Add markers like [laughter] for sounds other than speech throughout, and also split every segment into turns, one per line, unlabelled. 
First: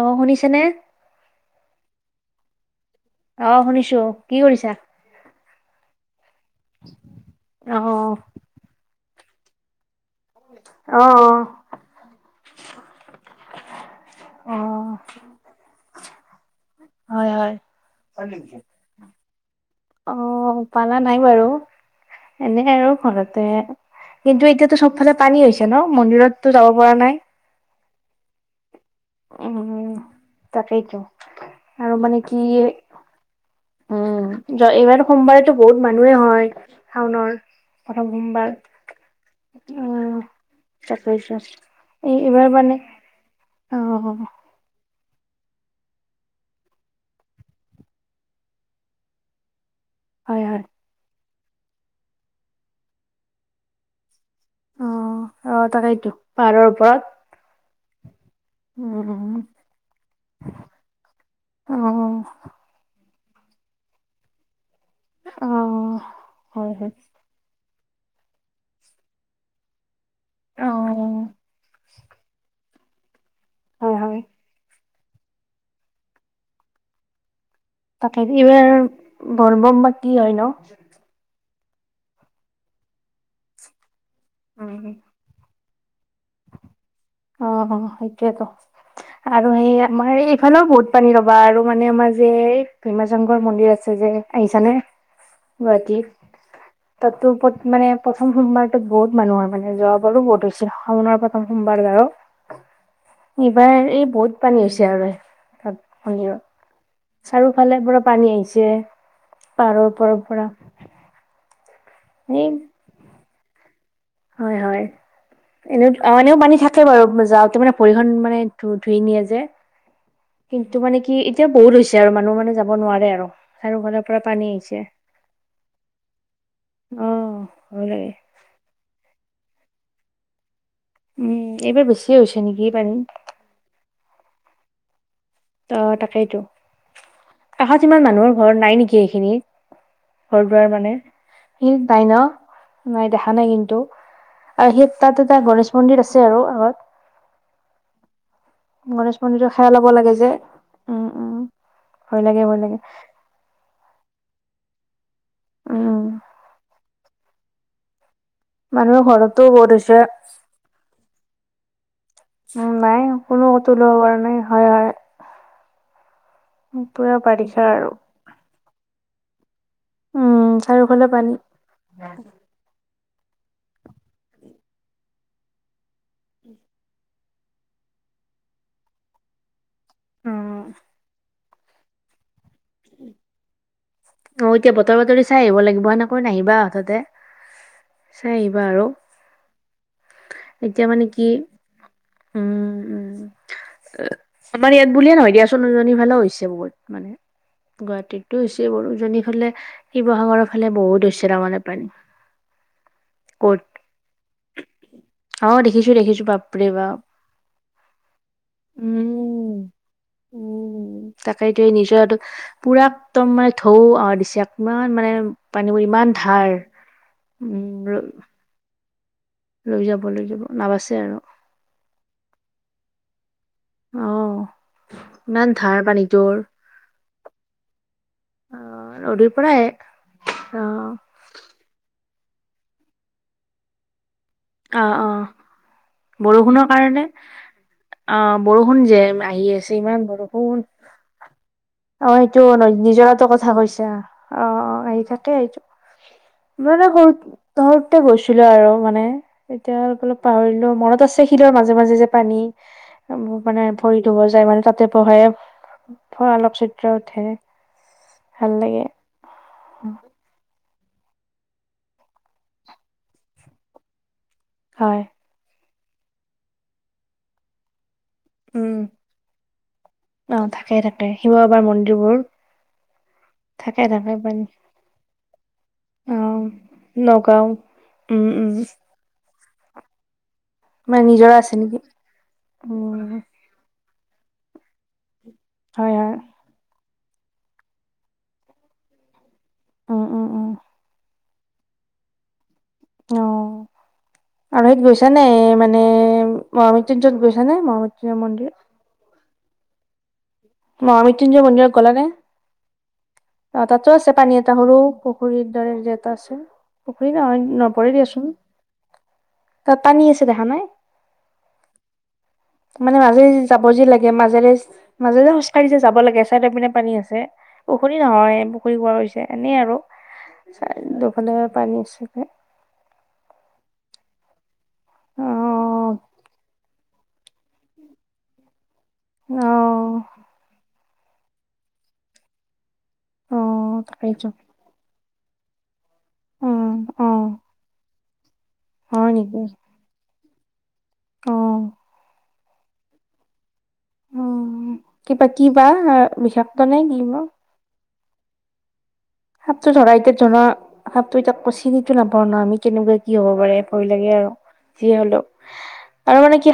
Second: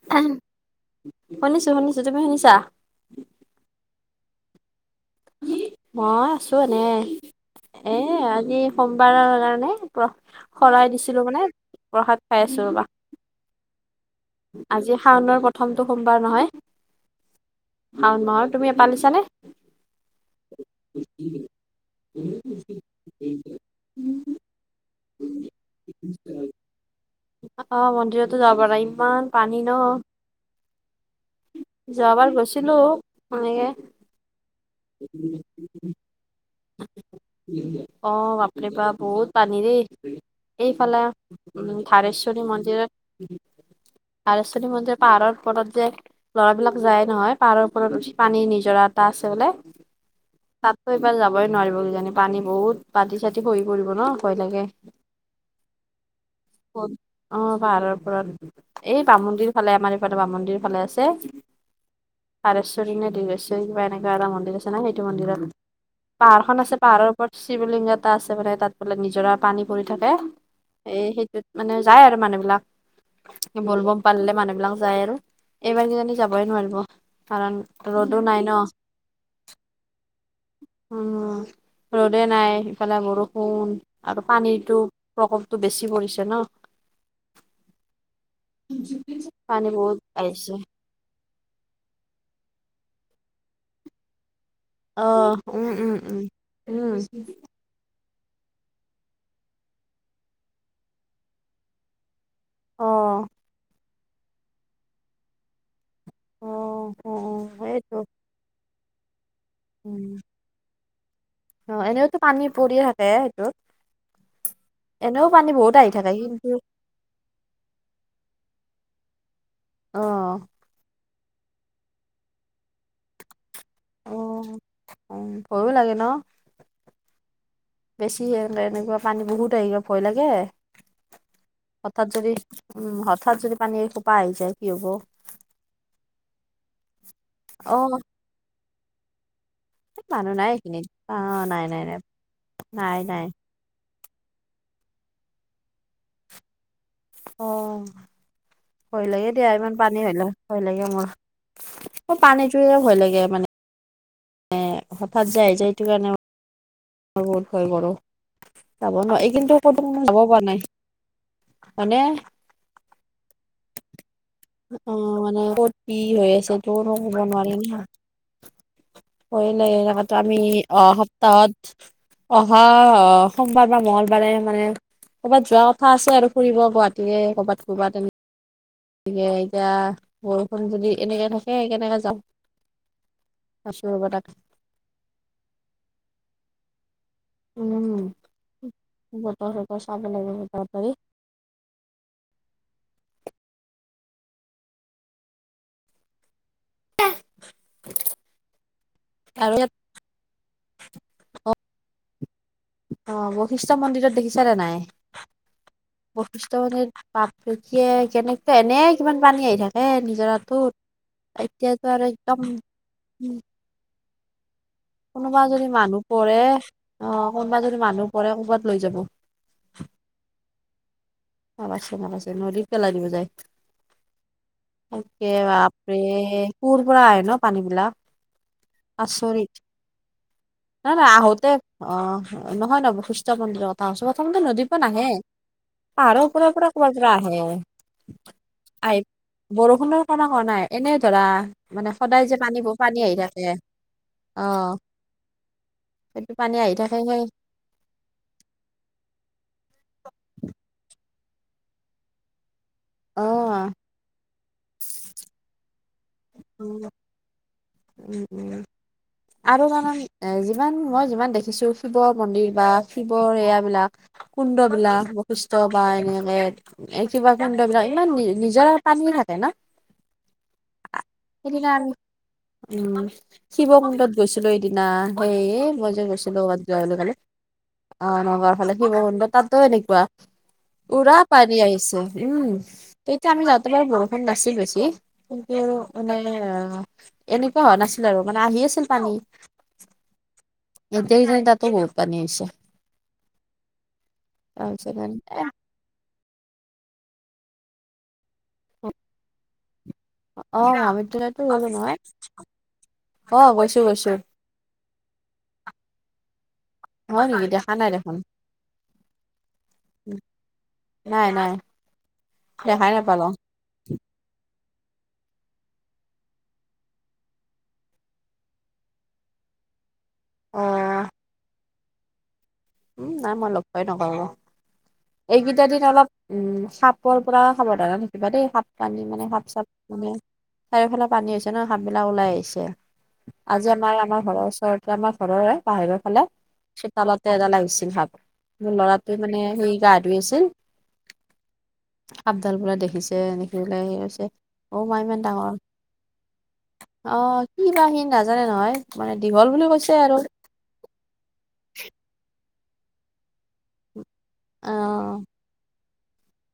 অ শুনিছেনে
শুনিছো শুনিছো তুমি শুনিছা?
অ', শুনিছো কি কৰিছা?
মই আছো এনে
অ
এ আজি সোমবাৰৰ কাৰণে প্ৰ শৰাই
অ
দিছিলো মানে প্ৰসাদ খাই আছো ৰবা।
[inaudible]
আজি শাওনৰ প্ৰথমটো সোমবাৰ নহয়
হয় হয়
শাওন মাহৰ তুমি পালিছা নে?
অ', পালা নাই বাৰু। এনেকে আৰু ঘৰতে কিন্তু এতিয়াতো চবফালে পানী হৈছে ন মন্দিৰতো যাব পৰা নাই।
আহ, মন্দিৰো যাব পাৰা ইমান পানী ন।
উম তাকেইতো আৰু মানে
যোৱাবাৰ
কি
গৈছিলো সেনেকে।
উম এইবাৰ সোমবাৰেতো বহুত মানুহে হয় শাওনৰ প্ৰথম
অ',
সোমবাৰ
বাপৰে বাপ বহুত পানিৰে।
উম
এইফালে
তাকেইতো
উ
এই
থাৰেশ্বৰী
এইবাৰ মানে
মন্দিৰৰ
অ'।
আৰশ্বনী মন্দিৰ পাহাৰৰ ওপৰত যে ল'ৰাবিলাক যায় নহয় পাহাৰৰ ওপৰত উঠি পানী নিজৰা এটা আছে বোলে।
হয় হয়
তাততো এইবাৰ যাওঁ বই নোৱাৰিব কিজানি পানী বহুত পাতি চাতি শহি পৰিব ন' ভয় লাগে।
অ অ তাকেইতো পাহাৰৰ ওপৰত
অ', পাহাৰৰ উপৰত এই
উম
বামন্দিৰ ফালে আমাৰ ইফাল বাম মন্দিৰ ফালে আছে।
অ'।
[unintelligible] কিবা এনেকুৱা এটা মন্দিৰ আছে ন' সেইটো মন্দিৰত।
অ',
পাহাৰ খন
হয়,
আছে
হয়,
পাহাৰৰওপৰত শিৱলিংগ এটা আছে মানে তাত বোলে নিজৰা পানী পৰি থাকে এই
অ',
সেইটোত মানে যায় আৰু মানুহবিলাক। বল
হয়,
বম
হয়,
পালে মানুহবিলাক যায় আৰু এইবাৰ কেইজানী যাবই নোৱাৰিব কাৰণ ৰ'দো
তাকে
নাই ন
এইবাৰ বল বম বা কি হয় ন'।
উম, ৰ'দে নাই ইফালে বৰষুণ আৰু পানীতটো
উম।
প্ৰকো তো বেছি কৰিছে।
অ', অ', সেইটোৱেইতো আৰু
পানী
সেই
বহুত
আমাৰ
আহিছে।
এইফালেও বহুত পানী ৰ'বা আৰু মানে আমাৰ যে এই ভীমাচংঘৰ মন্দিৰ আছে যে আহিছানে?
আহ উম, উম,
গুৱাহাটীত?
উম, উম।
তাতো মানে প্ৰথম সোমবাৰতো বহুত মানুহ হয় মানে যোৱাবাৰো বহুত হৈছিল শাওণৰ প্ৰথম সোমবাৰ বাৰু।
অ',
এইবাৰ এই বহুত পানী হৈছে আৰু তাত। মন্দিৰত
অ', অ',
চাৰিওফালে
সেইটো।
পুৰা পানী আহিছে। পাহাৰৰ
উম,
ওপৰৰ পৰা
অঁ, এনেওতো পানী
এই
পৰি থাকে সেইটোত।
হয়, হয়,
এনেও পানী বহুত আহি
এনেও
থাকে
অঁ এনেও
কিন্তু
পানী থা- বাৰু যাওঁতে মানে ভৰিখন মানে ধু ধুই নিয়ে যে
অ',
কিন্তু মানে কি- এতিয়া বহুত হৈছে আৰু মানুহ মানে যাব নোৱাৰে আৰু। চাৰিওফালৰ পৰা
অঁ,
পানী আহিছে
উম ভয়ো লাগে ন'।
অ ভয় লাগে
বেছি হে এনেকুৱা পানী বহুত আহিব ভয় লাগে।
উম এইবাৰ
হঠাৎ
বেছিয়ে
যদি
হৈছে নেকি পানী
উম, হঠাৎ যদি পানী এসোপা আহি যায় কি হব!
অঁ, তাকেইতো কাষত
অ',
ইমান মানুহৰ ঘৰত নাই নেকি এইখিনিত।
এই মানুহ
ঘৰ
নাই
-দুৱাৰ
এইখিনিত।
মানে
অ', নাই, নাই,
সেইখিনিত
নাই,
পাই ন' নাই দেখা নাই কিন্তু। আৰু সেই তাত এটা গণেশ মন্দিৰ আছে আৰু আগত।
অঁ'। ভয়
গণেশ
লাগে দিয়া
মন্দিৰৰ সেৱা
ইমান
ল'ব
পানী
লাগে
হৈলে
যে
ভয় লাগে
উম
মোৰ,
উম
মোৰ পানীটোয়ে ভয় লাগে মানে। এ হঠাৎ যে আহি যায় এইটো
উম
কাৰণে। মই বহুত ভয় কৰো, যাব
মানুহৰ
নোৱাৰো। এই
ঘৰতো
কিন্তু
বহুত
ক'তো
হৈছে
মই যাব পৰা নাই। মানে-
উম নাই কোনো কতো ওলাব পৰা নাই হয় হয়।
অঁ মানে কত কি হৈ আছে তো কব
পুৰা
নোৱাৰিম
বাৰিষা
ন।
আৰু
ভয় লাগে এনে আমি
উম,
অঁ
চাৰিওফালে পানী।
সপ্তাহত অঁ- অঁ, অঁ সোমবাৰ বা মঙ্গলবাৰে মানে- ক'ৰবাত যোৱা কথা আছে আৰু ফুৰিব গুৱাহাটীয়ে কৰ'বাত ক'ৰবাত তেনেকে। গতিকে এতিয়া
উম,
বৰষুণ যদি এনেকে থাকে- সেই কেনেকে যাওঁ, আছো ৰব তাক-
অঁ, এতিয়া বতৰ বাতৰি চাই আহিব লাগিব সেনেকৈ নাহিবা হৎঠাতে।
উম, বতৰ বতৰ চাব লাগিব বতৰ
এতিয়া
বাতৰি।
মানে কি? উম, উম। অঁ, আমাৰ ইয়াত বুলিয়ে নহয় দিয়াচোন উজনি ফালেও হৈছে বহুত। মানে গুৱাহাটীতটো হৈছে উজনি
আৰু
ফালে-
ইয়াত
শিৱসাগৰৰ ফালে বহুত হৈছে তাৰ মানে পানী।
অঁ
ক'ত
বশিষ্ঠ মন্দিৰতো দেখিছ নে নাই?
অ' দেখিছো দেখিছো
বশিষ্ঠ
বাপৰে
মন্দিৰ
বাপ
পাপ দেখিয়ে কেনেকে এনে কিমান পানী
উম।
আহি থাকে- থাকে
উম তাকে
নিজৰাটোত
এতিয়া
এতিয়াতো
নিজৰ
আৰু একদম-
পুৰা একদম মানে ঢৌ আহা দিছে, ইমান মানে
কোনোবা যদি
পানীবোৰ
মানুহ
ইমান
পৰে
ধাৰ
অ কোনোবা যদি মানুহ
উম।
পৰে ক'ৰবাত লৈ যাব।
লৈ যাব, লৈ যাব নাবাচে আৰু।
নাবাচে, নাবাচে নদীত পেলাই দিব যায়।
অ
সেনেকে
ইমান ধাৰ পানীটোৰ
বাপৰে কোৰ পৰা আহে ন পানী বিলাক?
অঁ নদী পৰা আহে।
নাই নাই আহোতে অঁ নহয় নহয় বশিষ্ঠ মন্দিৰৰ কথা কৈছোঁ প্ৰথমতে নদীৰ
অ
পৰা নাহে।
অ
আৰু ক'ৰবাৰ
বৰষুণৰ কাৰণে
পৰা আহে?
অ বৰষুণ
আহ
যে আহি আছে ইমান
বৰষুণৰ কমা কমা
বৰষুণ
নাই এনে ধৰা মানে-
অ
সদায় যে
এইটো
পানী পানী আহি
নিজৰাটো কথা
থাকে,
কৈছা অ
অঁ।
অ আহি থাকে এইটো
সেইটো পানী আহি
মানে
থাকেহে।
সৰু থাকোঁতেই গৈছিলোঁ আৰু মানে এতিয়া অলপ পাহৰিলো মনত আছে। শিলৰ মাজে-মাজে যে পানী
অ
মানে ভৰি ধুব যায় মানে তাতে বহে। হয় অলপ
উম
চিত্ৰ উঠে।
উম, উম,
ভাল লাগে
আৰু কাৰন এ যিমান মই যিমান দেখিছো শিৱৰ মন্দিৰ বা শিৱৰ এয়া বিলাক, কুণ্ড
হয়
বিলাক বশিস্থ বা এনেকে কিবা কুণ্ড বিলাক ইমান মিল
উম
নিজৰাৰ পানী থাকে ন'
অ থাকে থাকে শিৱবাবাৰ
সেইদিনা আমি
মন্দিৰবোৰ
উম, শিৱ
থাকে থাকে
মন্দিৰত
পানী
গৈছিলো সেই দিনা সেই মই যে
অ
গৈছিলো ক'ত যোৱা বুলি কলে।
নগাঁও
অ,
উম উম
নগাঁৱৰ ফালে শিৱ কুন্দ তাতেও এনেকুৱা।
মানে
পুৰা
নিজৰা আছে
পানী
নেকি
আহিছে উম,
উম
তেতিয়া আমি যাব। ৰাতি পুৱা বৰষুণ নাচিল বেছি কিন্তু
হয় হয়
মানে অ, এনেকুৱা হোৱা নাছিল আৰু মানে আহি আছিল পানী।
উম, উম, উম,
এতিয়া কিজানি তাটো বহুত পানী আহিছে।
অ, আৰু সেইত
তাৰপিছত
গৈছা
মানে
নে
এ
মানে? মানে মহামৃত্যঞ্জত গৈছা নে মহামৃত্যঞ্জয় মন্দিৰ
অ, মৃত্যুঞ্জয়টো
মহামৃত্যুঞ্জয়
গ'লো
মন্দিৰত গ'লা
নহয়।
নে অ,
গৈছো
তাতো
গৈছো
আছে পানী এটা সৰু পুখুৰীৰ দৰে যে এটা আছে। পুখুৰী
হয়
নহয়
নেকি দেখা নাই
নপৰে
দেখোন
দিয়াচোন। তাত পানী আছে দেখা নাই।
নাই নাই দেখাই
মানে
নাপালো
মাজেদি যাব যি লাগে মাজেৰে মাজেৰে খোজকাঢ়িছে যাব লাগে চাৰিওটাৰ পিনে পানী আছে। পুখুৰী নহয় পুখুৰী কোৱা হৈছে এনেই আৰু
অ
চ দুফালে পানী আছে যে।
উম, নাই মই লগ পাই নকৰো। এইকেইটা দিন
অ',
অলপ উম, সাপৰ পৰা সাৱধানে থাকিবা দেই সাপ। পানী মানে সাপ চাপ
অ',
মানে চাৰিওফালে পানী হৈছে ন সাপ বিলাক ওলাই আহিছে। আজি
অ',
আমাৰ আমাৰ
তাকেইতো
ঘৰৰ ওচৰতে আমাৰ ঘৰৰে বাহিৰত ফালে
অ',
চতালতে
অ',
এডাল লাগিছিল ভাব মোৰ
হয়
ল'ৰাটোৱে মানে
নেকি
সেই গা ধুই আছিল।
অ',
সাপডাল বুলে দেখিছে এনেকৈ ওলাই আহিছে
অ',
বোলে।
কিবা কিবা বিষাক্ত নে কিবা।
কিবা সি নাজানে নহয়। মানে দীঘল বুলি
সাপতটো
কৈছে
ধৰা ভিতৰ
আৰু
ধৰা সাপতো এতাকতো চিনিয়ে নাপাওঁ ন আমি কেনেকুৱা কি হব পাৰে ভয় লাগে আৰু
অ
যি হ'লেও। আৰু মানে কি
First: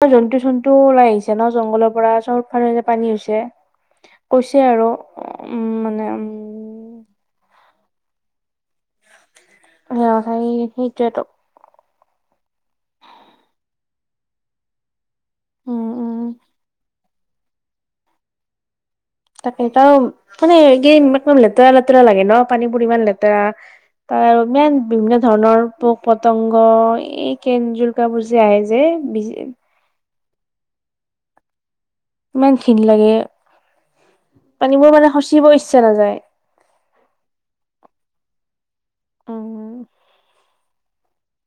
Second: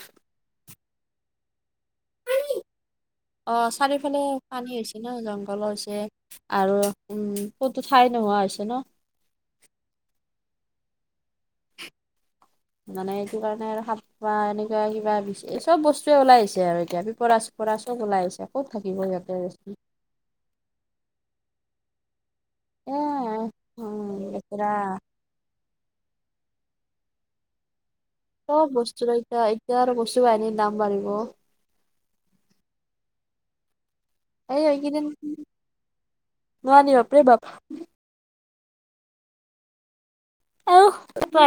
ন জন্তু জন্তু ওলাই আহিছে ন জংলৰ পৰা চফ পানী হৈছে।
অ, চাৰিওফালে
কৈছে
পানী
আৰু
হৈছে ন
উম
জংঘল
মানে
হৈছে
উম
আৰু, উম, ক'তো ঠাই নোহোৱা হৈছে ন।
সেয়ে কথা সেইটোতো,
মানে এইটো কাৰণে আৰু সাপ পোৱা এনেকুৱা কিবা এই
উম
চব
উম
বস্তুৱে ওলাই আহিছে আৰু এতিয়া পিপৰা পৰা চব ওলাই আহিছে ক'ত থাকিব ই।
তাকে তও মানে কি এক লেতেৰা-লেতেৰা লাগে ন। পানীৰ
এ
পৰিমান লেতেৰা
উম
তাৰ
বেচেৰা
ইমান বিভিন্ন ধনৰ পোক পতংগ এই কেনজুলোকাবোৰ যে আহে
চব
যে,
বস্তুৰে
বি
এতিয়া এতিয়া আৰু বস্তু এনে দাম বাঢ়িব।
ইমান খিনি লাগে
এই
পানীবোৰ
এইকেইদিন
মানে সচিব ইচ্ছা নাযায়।
নোৱাৰি বাপৰে বাপ।
উম
অহ,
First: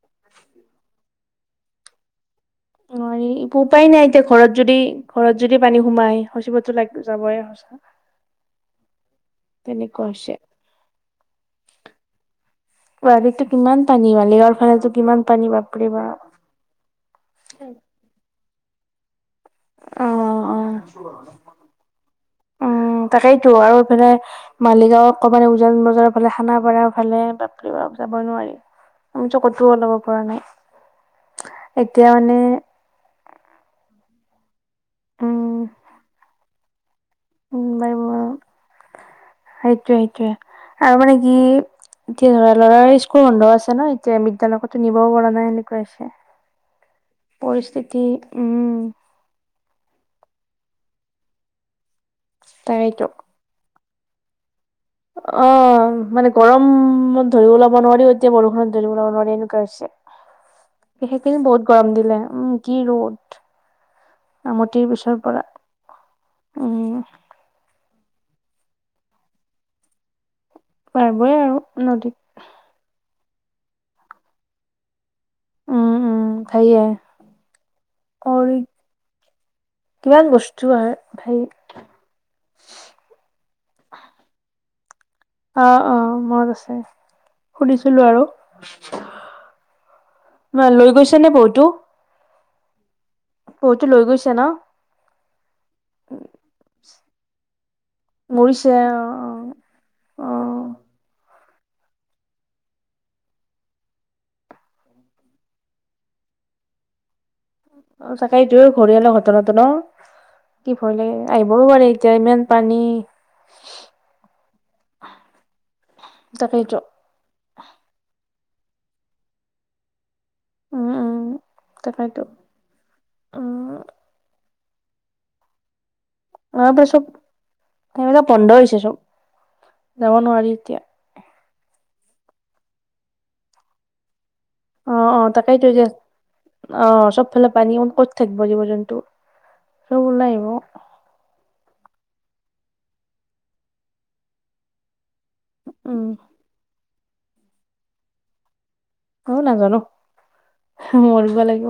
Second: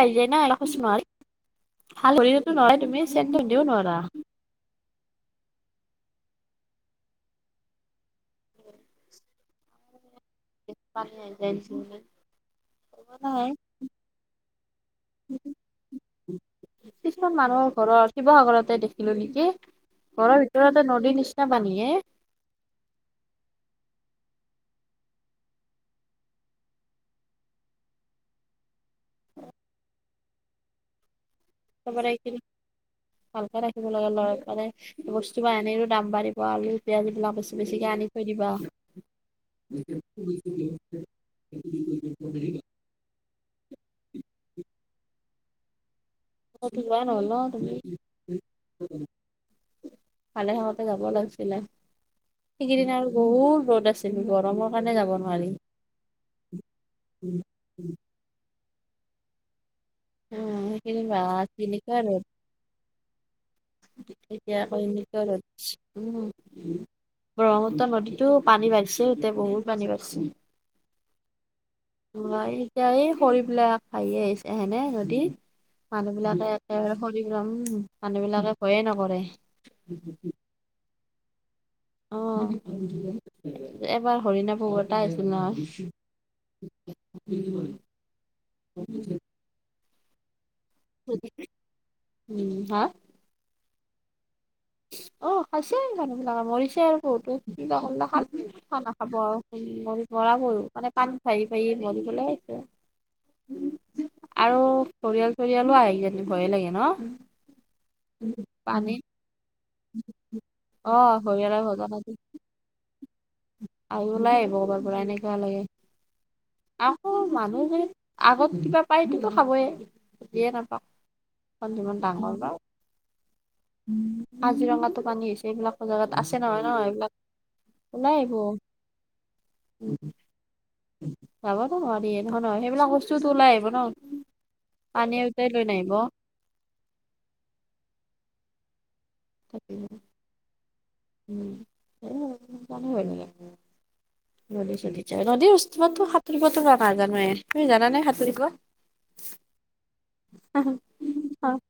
আহি যায় না এবাকচ মান। হাল ধৰিওটো নোৱাৰাই তুমি।
নোৱাৰি
চেনটো ধৰিও
উপায়
নোৱাৰা।
নাই এতিয়া ঘৰত যদি, ঘৰত যদি পানী সোমাই সচিবতো লাগ যাবই সঁচা। তেনেকুৱা হৈছে।
[unintelligible]
গুৱাহাতীতটো কিমান পানী? মালিগাঁৱৰ ফালেটো কিমান পানী? বাপৰে বাপ।
কিছুমান মানুহৰ ঘৰত। শিৱসাগৰতে দেখিলো নেকি?
অ',
ঘৰৰ
অ',
ভিতৰতে নদীৰ নিছিনা পানী সে।
উম, তাকেইটো আৰু এইফালে মালিগাঁও, একেবাৰে উজান বজাৰৰ ফালে, খানাপাৰ ফালে বাপৰে বাপ যাবই নোৱাৰি। মই যে কতো ওলাব পৰা নাই।
হ'ব
এতিয়া
দে,
মানে
কিন্তু ভালকে ৰাখিব লগে লৰা বিলাকে। বস্তুৰ বা
উম,
এনেইয়ো দাম বাঢ়িব। আলু পিয়াজ এই বিলাক বস্তু
উম,
বেছিকে
বাৰু
আনি থৈ দিবা।
সেইটোৱে, সেইটোৱে আৰু মানে সি এ ধৰা ল'ৰা। স্কুল বন্ধ আছে ন? এতিয়া বিদ্যালয়টো নিবও পৰা নাই। সেনেকুৱাই আছে।
মই কিবা অনুৱাঁও নেকী?
উম,
ভালে হঁওতে যাব লাগিছিলে। সেইকেইদিন
তাকেইতো।
আৰু বহুত ৰ'দ আছিল। গৰমত।
অঁ, মানে গৰমত
উম
ধৰি ওলাব নোৱাৰি। এতিয়া বৰষুণত ধৰি ওলাব নোৱাৰি। এনেকুৱা হৈছে।
সেইকেইদিন
সেই
বা
কেইদিন বহুত গৰম
কেনেকুৱা ৰ'দ
দিলে। উম, কি ৰ'দ!
এতিয়া
আমতিৰ পিছৰ
আকৌএনেকোৱা
পৰা
ৰ'দ। উম ব্ৰহ্মপুত্ৰ নদীটো পানী বাঢ়িছে। এতিয়া বহুত পানী বাঢ়িছে।
বাঢ়িবই আও নদীত।
নোৱাৰি। এতিয়া এই খৰিবিলাক ফালিয়ে আহিছে হয়নে সিহঁতি?
উম
মানুহ
উম
বিলাকে
সেয়ে
একেবাৰে হৰি ৰাম, মানুহ
কৰি
বিলাকে ভয়ে নকৰে।
যোৱাৰ ধেই
অঁ, এইবাৰ হৰিণাপুৰ গ'ল। পাইছে ন'?
অঁ, অঁ মনত আছে, সুধিছিলো আৰু। কোনোবাই লৈ গৈছে নে পহুটো?
উম, হাঁ?
পহুটো লৈ গৈছে ন'?
অঁ, খাইছে মানুহ বিলাকে, মৰিছে আৰু পহুতো কি বা কৰিল আ
মৰিছে
খানা
অ
খাব আৰু মৰি
অ
মৰা পহু মানে, পানীত ভাহি ভাহি মৰিপেলাই আহিছে। আৰু ঘঁৰিয়াল-চৰিয়ালো আহি যায় বুলি ভয়ে লাগে ন'?
অ, তাতে এইটো
পানীত
ঘঁৰিয়ালৰ ঘটনাটো ন'? কি ভয়
অ
লাগে
হৰিয়ালৰ
আহিবও পাৰে এতিয়া ইমান পানী।
আহি--ওলাই আহিব ক'ৰবাৰ এনেকুৱা লাগে।
তাকেইটো।
আকৌ মানুহে যদি আগত কিবা পাই সেইটোতো খাবই। উঠিয়ে নাপাওঁ
উম উম
এইখন যিমান
তাকেইতো
ডাঙৰ নাওঁ।
উম
কাজিৰঙাতো পানী হৈছে। এইবিলাক বজাৰত আছে ন'? নহয়
আমাৰ ফালে চব
এইবিলাক ওলাই
এইবিলাক
আহিব
বন্ধ হৈছে চব যাব, নোৱাৰি এতিয়া।
যাবটো নোৱাৰি এনেকোৱা ন' সেইবিলাক বস্তুটো ওলাই আহিব ন'?
অ অ
পানীয়ে উটাই লৈ
তাকেইতো যে
নাহিব
অ চবফালে পানী ক'ত থাকিব জীৱ জন্তু।
তাকে হে।
চব ওলাই আহিব।
উম সেই [unintelligible] নদী চদি নদী ষ্টীলটো
উম,
সাঁতৰিবো নাজানোৱে, তুমি জানা নে সাঁতুৰিব?
এ নাজানো।
আন
মৰিব
অ
লাগিব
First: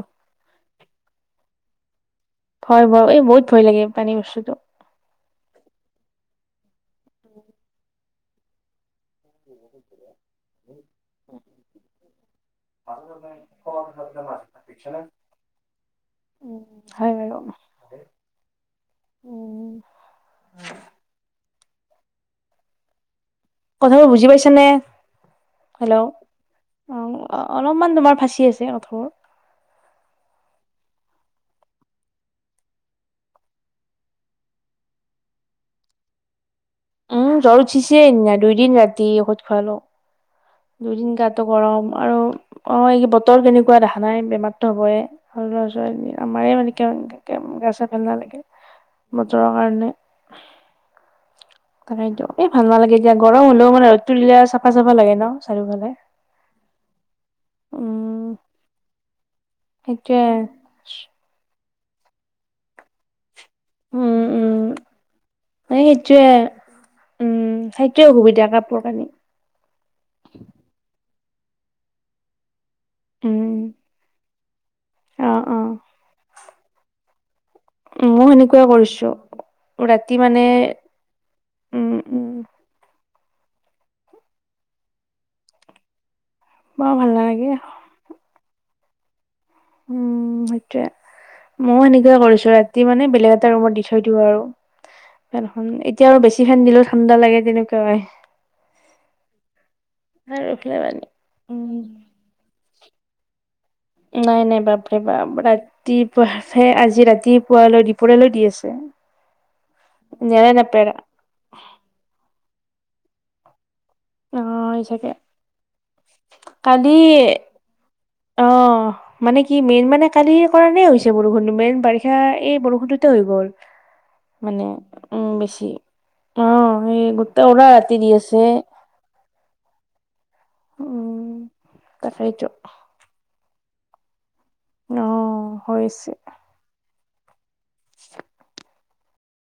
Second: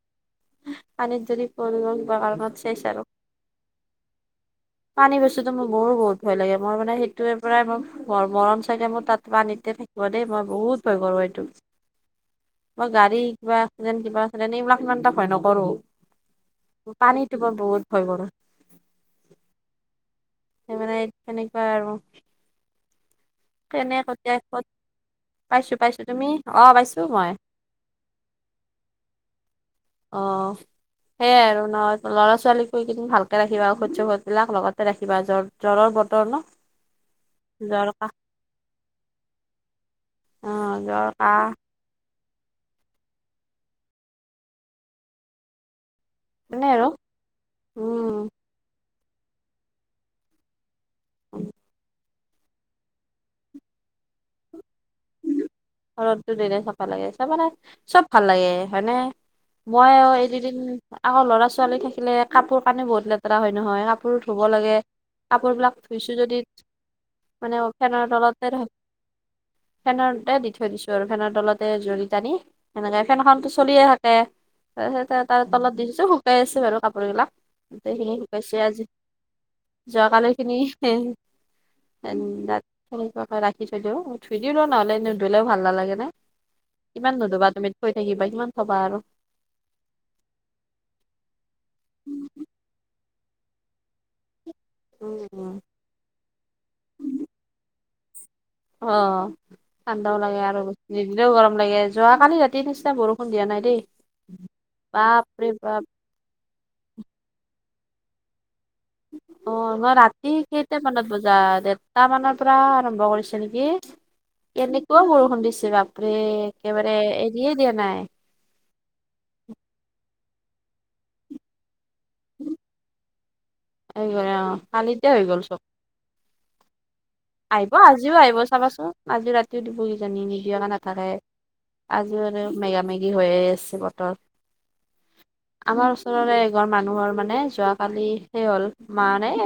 পানীত যদি পৰীগল কিবা কাৰণত চেচ
হয়
আৰু
বাৰু এই বহুত ভয় লাগে পানী বস্তুটো
পানী বস্তুো মোৰ মোৰো বহুত ভয় লাগে মই মানে সেইটোৱে পৰাই মই ম মৰম চাগে মোৰ তাত পানীতে থাকিব দেই মই বহুত ভয় কৰো এইটো। মই গাড়ী শিকিবা আছিলেন কিবা আছিলেন এইবিলাক ইমান এটা ভয় নকৰো।
উম, হয় বাৰু
পানীটো বহুত ভই কৰো।
উম,
সেই মানে তেনেকুৱা আৰু কেনে
কথাবোৰ বুজি
কতিয়া
পাইছ
ক'ত
নে?
পাইছো
হেল্ল'
পাইছো তুমি পাইছো
অ
মই
অলপমান তোমাৰ ফাঁচি আছে কথাবোৰ।
অহ। সেয়াই আৰু নহয় ল'ৰা ছোৱালীক কৈ কিনি ভালকে ৰাখিবা সূৰ্যসধবিলাক লগতে ৰাখিবা যৰ জৰৰ বতৰ ন
উম জ্বৰ উঠিছে এদিনা দুইদিন ৰাতি ঔষধ খোৱালো।
অ জ্বৰ
দুইদিন গাতো
কাহ
গৰম আৰু অঁ এই বতৰ যেনেকুৱা দেখা নাই বেমাৰটো হ'বই, ল'ৰা ছোৱালী আমাৰেই
তেনে আৰু
[unintelligible] গা চা ভাল
উম
নালাগে বটৰৰ কাৰণে।
[unintelligible]
তাকটো এই ভাল নালাগে দিয়া গৰম হ'লেও মানে ৰদটো দিলে চফা চাফা লাগে ন চাৰিওফালে।
ৰদটো দিলে চফা লাগে, তাৰমানে চব ভাল
উম,
লাগে হয়নে, মই আৰু
সেইটোৱে
এই কিদিন আকৌ ল'ৰা ছোৱালী থাকিলে কাপোৰ কানি বহুত লে ত্ৰাৰা হয় নহয়, কাপোৰ
উম
ধুব
উম
লাগে কাপোৰ বিলাক
এই
ধুইছো
সেইটোৱে
যদি
উম
মানে অ
সেইটোৱে
ফেনৰ
অসুবিধা
তলতে ধা
কাপোৰ কানি
ফেনৰতে দি থৈ দিছো আৰু ফেনৰ তলতে জুৰী টানি। সেনেকে
উম
ফেনখনতো চলিয়ে থাকে তাৰপিছতে
অ
তাৰ
অ
তলত দি দিছো শুকাই আছো বাৰু কাপোৰবিলাক। গোটেই
ময়ো
খিনি
সেনেকুৱাই
আজি,
কৰিছো ৰাতি
যোৱাকালি
মানে
খিনি
উম উম
এনেক নিজকে ৰাখি থইদিও। ধুই দিওঁ ৰ নহ'লে নুধলেও ভাল নালাগে নে
বৰ ভাল
কিমান
নালাগে
নুধুবা তুমি থৈ থাকিবা কিমান থবা আৰু
উম সেইটোয়ে মৌ এনেকে কৰিছো ৰাতি মানে বেলেগ এটা ৰুমত দি থৈ দিওঁ আৰু। ফেন
উম,
খন এতিয়া আৰু বেছি ফেন দিলেও ঠাণ্ডা লাগে তেনেকই।
অ ঠাণ্ডাও লাগে আৰু
এইফালে মানে
নিদিলেও গৰম লাগে
উম
যোৱাত কালি ৰাতি নিশ্চয় বৰষুণিয়া নাই দেই।
নাই নাই বাপেৰে বাপ ৰাতিপুৱাে আজি ৰাতিপুৱালৈ দুপৰলৈ দি আছে।
অ মই ৰাতি
নেৰা
কেইটা
নেপেৰা
মানত বজ ৰাত ডেৰটা মানৰ পৰা আৰম্ভ কৰিছো নেকি।
অ'
এনেকুৱা
চাগে
বৰষুণ দিছে বাপৰে
কালি
একেবাৰে এৰিয়ে দিয়া নাই।
অ' মানে কি মেইন মানে কালিয়ে কাৰণে হৈছে বৰষুণটো মেইন বাৰিষা এই বৰষুণটোতে হৈ গ'ল।
অ',
মানে
কালিতে হৈ
উম
গ'ল চব
বেছি অ সেই গো ত উলা
আহিব
ৰাতি দি
আজিও আহিব
আছে।
চাবাচোন আজি ৰাতিও দুবৰী জানী নিদিয়া কাৰনে থাকে
উম
আজি মানে
তাকেইতো
মেগা মাইক যি হৈয়ে আছে বতৰত
অ'
আমাৰ
হৈছে।
ওচৰৰে এঘৰ মানুহৰ মানে যোৱ কালি, সেই হ'ল মা নে